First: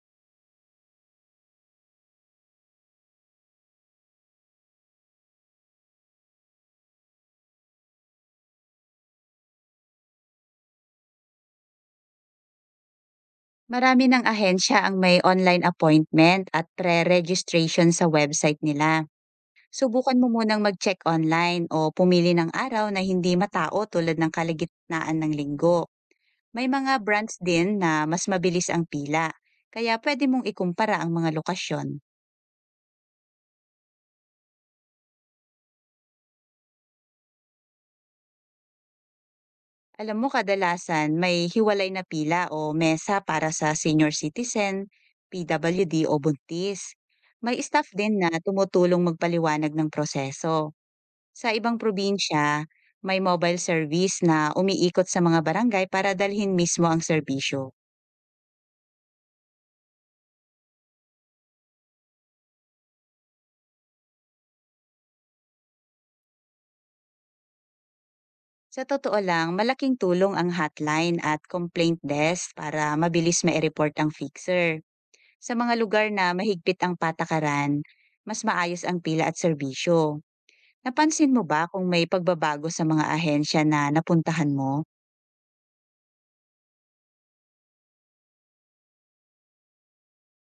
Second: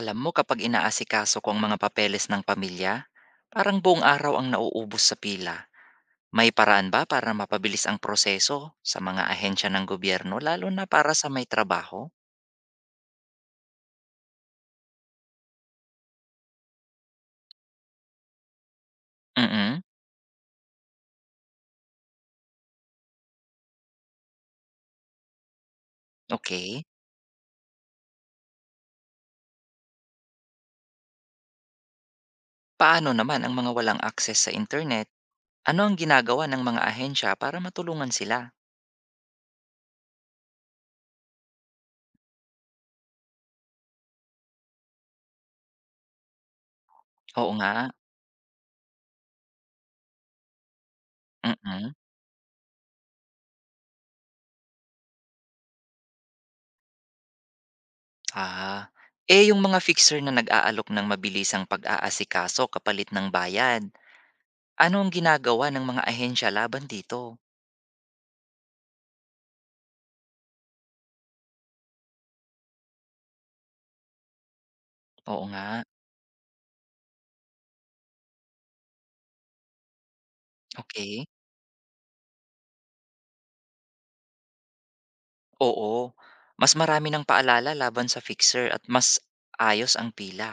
Alam mo kapag inaasikaso ko ang mga papeles ng pamilya, parang buong araw ang nauubos sa pila. May paraan ba para mapabilis ang proseso sa mga ahensya ng gobyerno lalo na para sa may trabaho? Marami ng ahensya ang may online appointment at pre-registration sa website nila. Mm, Subukan mo munang mag-check online o pumili ng araw na hindi matao tulad ng kalagitnaan ng linggo. May okay. mga brands din na mas mabilis ang pila, kaya pwede mong ikumpara ang mga lokasyon. Paano naman ang mga walang access sa internet? Ano ang ginagawa ng mga ahensya para matulungan sila? Alam mo, kadalasan may hiwalay na pila o mesa para sa senior citizen, PWD o buntis. Oo May nga. staff din na tumutulong magpaliwanag ng proseso. Sa ibang Mm. probinsya, may mobile service na umiikot sa mga barangay para dalhin mismo ang serbisyo. Ah. Eh yung mga fixer na nag-aalok ng mabilisang pag-aasikaso kapalit ng bayad, ano ang ginagawa ng mga ahensya laban dito? Sa totoo lang, malaking tulong ang hotline at complaint desk para mabilis ma-report ang fixer. Oo Sa mga nga. lugar na mahigpit ang patakaran, mas maayos ang pila at serbisyo. Okay. Napansin mo ba kung may pagbabago sa mga ahensya na napuntahan mo? Oo. Mas marami ng paalala laban sa fixer at mas ayos ang pila.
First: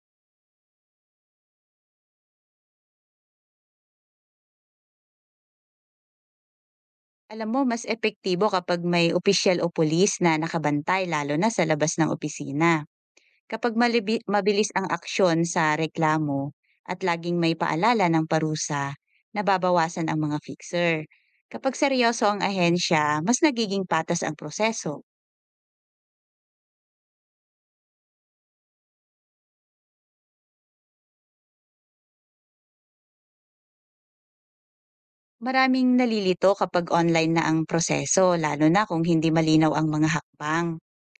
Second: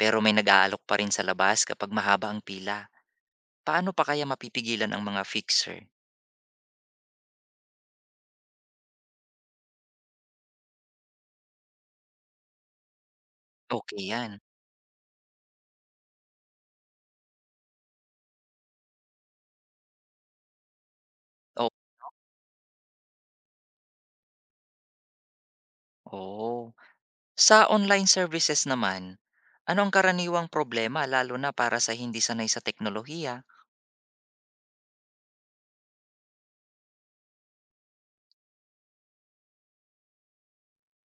Pero may nag-aalok pa rin sa labas kapag mahaba ang pila. Paano pa kaya mapipigilan ang mga fixer? Alam mo, mas epektibo kapag may opisyal o pulis na nakabantay lalo na sa labas ng opisina. Kapag Okay, malibi 'yan. mabilis ang aksyon sa reklamo at laging may paalala ng parusa, nababawasan ang mga fixer. Oo. Kapag seryoso ang ahensya, mas nagiging patas ang proseso. Oh. Sa online services naman, ano ang karaniwang problema lalo na para sa hindi sanay sa teknolohiya? Maraming nalilito kapag online na ang proseso, lalo na kung hindi malinaw ang mga hakbang.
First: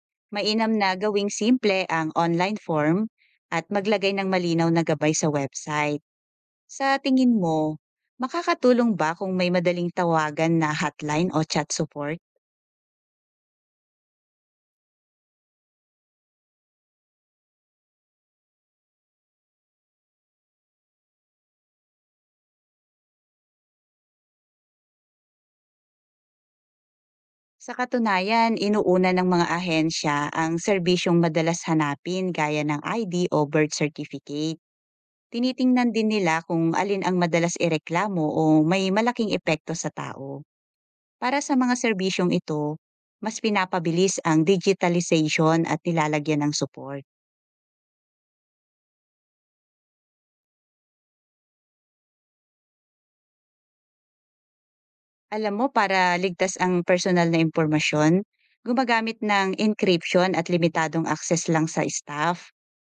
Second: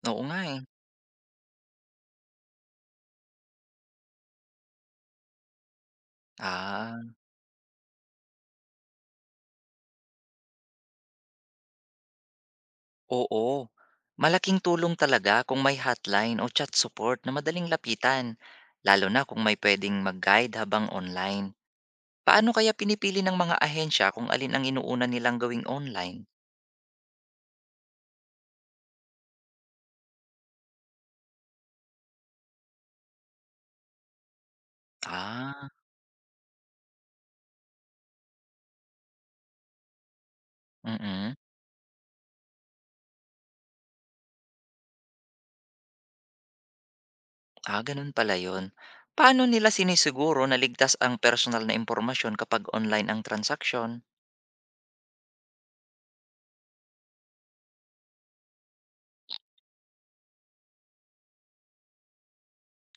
Oo nga, eh. Mainam na gawing simple ang online form at maglagay ng malinaw na gabay sa website. Sa Ah. tingin mo, makakatulong ba kung may madaling tawagan na hotline o chat support? Oo. Malaking tulong talaga kung may hotline o chat support na madaling lapitan, lalo na kung may pwedeng mag-guide habang online. Paano kaya pinipili ng mga ahensya kung alin ang inuuna nilang gawing online? Sa katunayan, inuuna ng mga ahensya ang serbisyong madalas hanapin gaya ng ID o birth certificate. Ah, Tinitingnan din nila kung alin ang madalas ireklamo o may malaking epekto sa tao. mm. Para sa mga serbisyong ito, mas pinapabilis ang digitalization at nilalagyan ng support. Ah, ganun pala yun. Paano nila sinisiguro na ligtas ang personal na impormasyon kapag online ang transaksyon? Alam mo, para ligtas ang personal na impormasyon, gumagamit ng encryption at limitadong access lang sa staff.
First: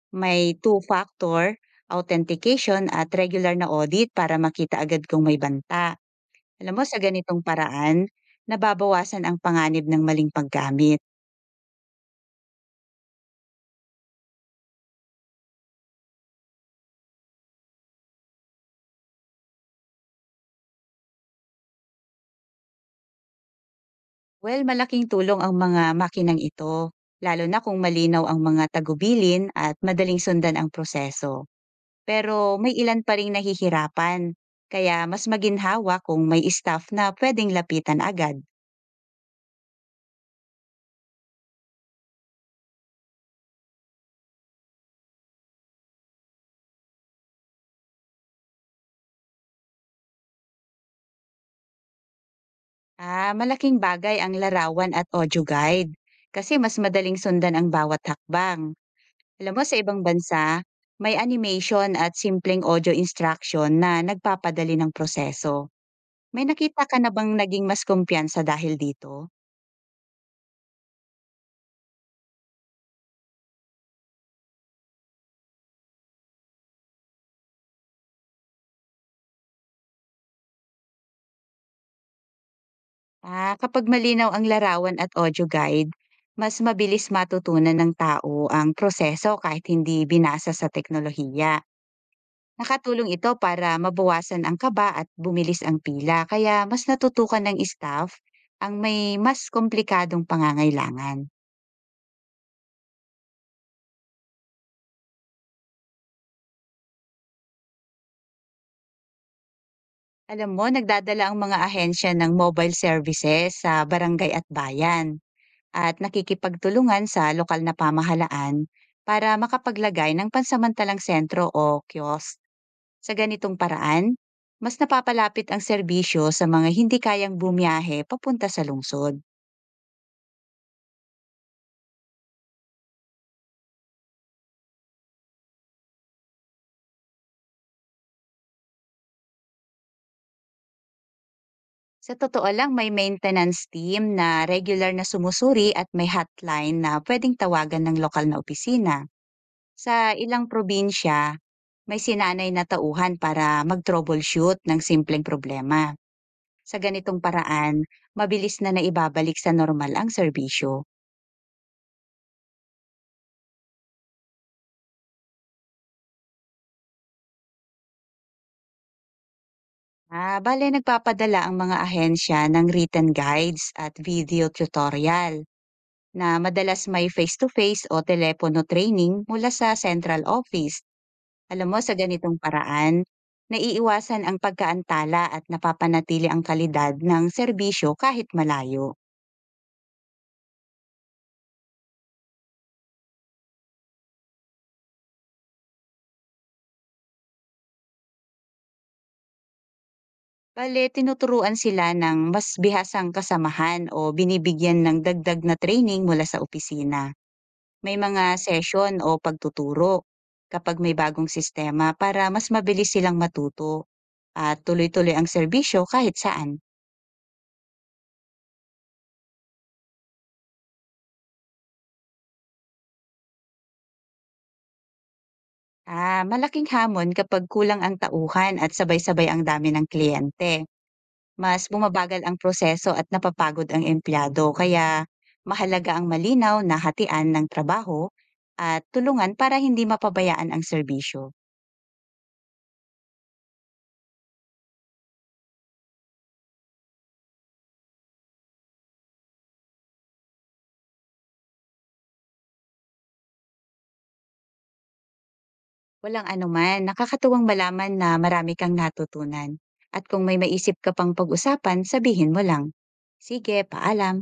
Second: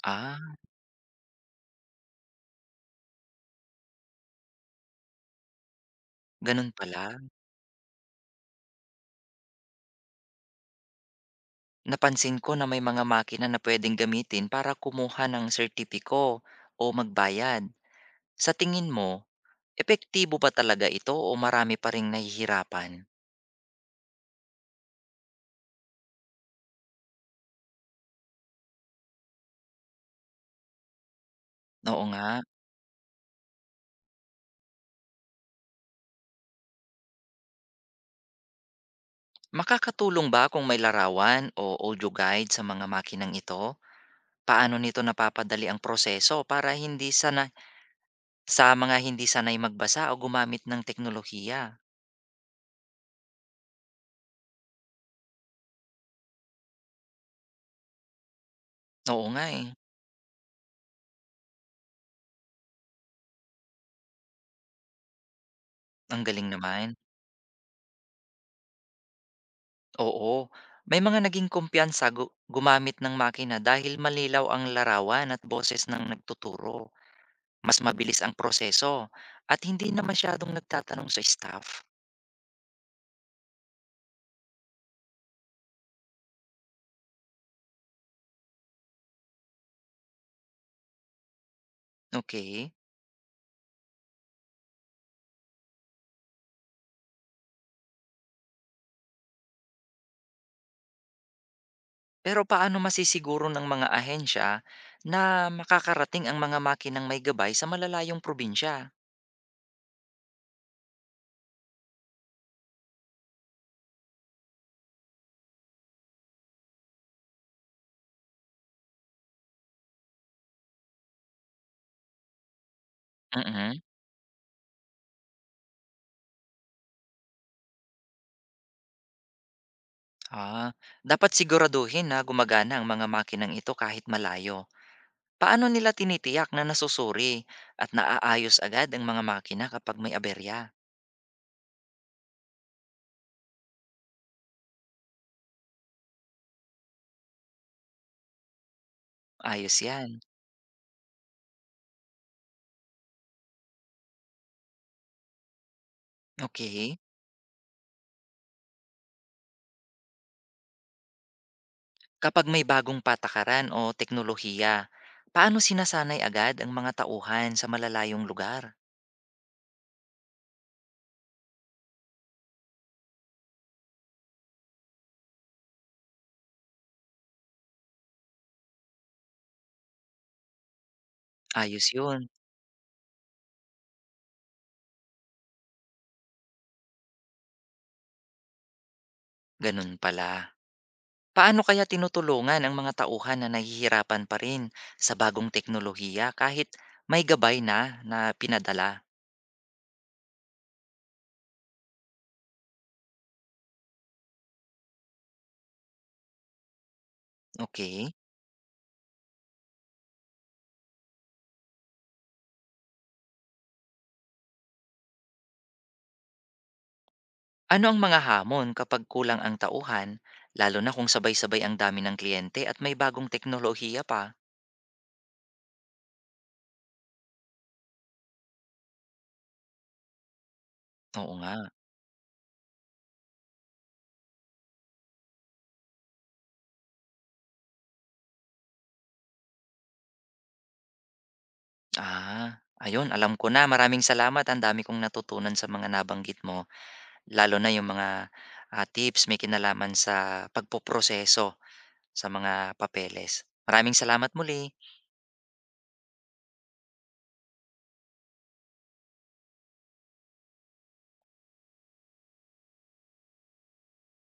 Ah, May two-factor authentication at regular na audit para makita agad kung may banta. ganun Alam mo, sa pala. ganitong paraan, nababawasan ang panganib ng maling paggamit. Napansin ko na may mga makina na pwedeng gamitin para kumuha ng sertipiko o magbayad. Sa tingin mo, epektibo ba talaga ito o marami pa ring nahihirapan? Well, malaking tulong ang mga makinang ito, lalo na kung malinaw ang mga tagubilin at madaling sundan ang proseso. Oo nga. Pero may ilan pa rin nahihirapan, kaya mas maginhawa kung may staff na pwedeng lapitan agad. Makakatulong ba kung may larawan o audio guide sa mga makinang ito? Paano nito napapadali ang proseso para hindi sana sa mga hindi sanay magbasa o gumamit ng teknolohiya? Ah, malaking bagay ang larawan at audio guide kasi mas madaling sundan ang bawat hakbang. Oo nga, Alam mo, eh. sa ibang bansa, may animation at simpleng audio instruction na nagpapadali ng proseso. Ang May galing nakita naman. ka na bang naging mas kumpiyansa dahil dito? Oo. May mga naging kumpiyansa gumamit ng makina dahil malilaw ang larawan at boses ng nagtuturo. Mas mabilis ang proseso at hindi na masyadong nagtatanong sa staff. Ah, kapag malinaw ang larawan at audio guide, mas mabilis matutunan ng tao ang proseso kahit hindi binasa sa teknolohiya. Okay. Nakatulong ito para mabawasan ang kaba at bumilis ang pila kaya mas natutukan ng staff ang may mas komplikadong pangangailangan. Pero paano masisiguro ng mga ahensya na makakarating ang mga makinang may gabay sa malalayong probinsya? Alam mo, nagdadala ang mga ahensya ng mobile services sa barangay at bayan at nakikipagtulungan sa lokal na pamahalaan para makapaglagay ng pansamantalang sentro o kiosk. Sa ganitong Mm. paraan, mas napapalapit ang serbisyo sa mga hindi kayang bumiyahe papunta sa lungsod. Ah, dapat siguraduhin na gumagana ang mga makinang ito kahit malayo. Paano nila tinitiyak na nasusuri at naaayos agad ang mga makina kapag may aberya? Sa totoo lang, may maintenance team na regular na sumusuri at may hotline na pwedeng tawagan ng lokal na opisina. Ayos Sa 'yan. ilang probinsya, may sinanay na tauhan para mag-troubleshoot ng simpleng problema. Sa Okay. ganitong paraan, mabilis na naibabalik sa normal ang serbisyo. Kapag may bagong patakaran o teknolohiya, paano sinasanay agad ang mga tauhan sa malalayong lugar? Ah, bale nagpapadala ang mga ahensya ng written guides at video tutorial na madalas may face-to-face o telepono training mula sa central office. Alam mo, Ayos sa 'yun, ganitong paraan, naiiwasan ang pagkaantala at napapanatili ang kalidad ng serbisyo kahit malayo. gano'n pala. Paano kaya tinutulungan ang mga tauhan na nahihirapan pa rin sa bagong teknolohiya kahit may gabay na na pinadala? Bale, tinuturuan sila ng mas bihasang kasamahan o binibigyan ng dagdag na training mula sa opisina. May Okay. mga session o pagtuturo kapag may bagong sistema para mas mabilis silang matuto at tuloy-tuloy ang serbisyo kahit saan. Ano ang mga hamon kapag kulang ang tauhan, lalo na kung sabay-sabay ang dami ng kliyente at may bagong teknolohiya pa? Ah, malaking hamon kapag kulang ang tauhan at sabay-sabay ang dami ng kliyente. Oo nga. Mas bumabagal ang proseso at napapagod ang empleyado kaya mahalaga ang malinaw na hatian ng trabaho at tulungan para hindi mapabayaan ang serbisyo. Ah, ayun alam ko na. Maraming salamat, ang dami kong natutunan sa mga nabanggit mo, lalo na yung mga, ah, tips may kinalaman sa pagpoproseso sa mga papeles. Maraming salamat muli. Walang anuman, nakakatuwang malaman na marami kang natutunan. At kung may maisip ka pang pag-usapan, sabihin mo lang. Sige, paalam.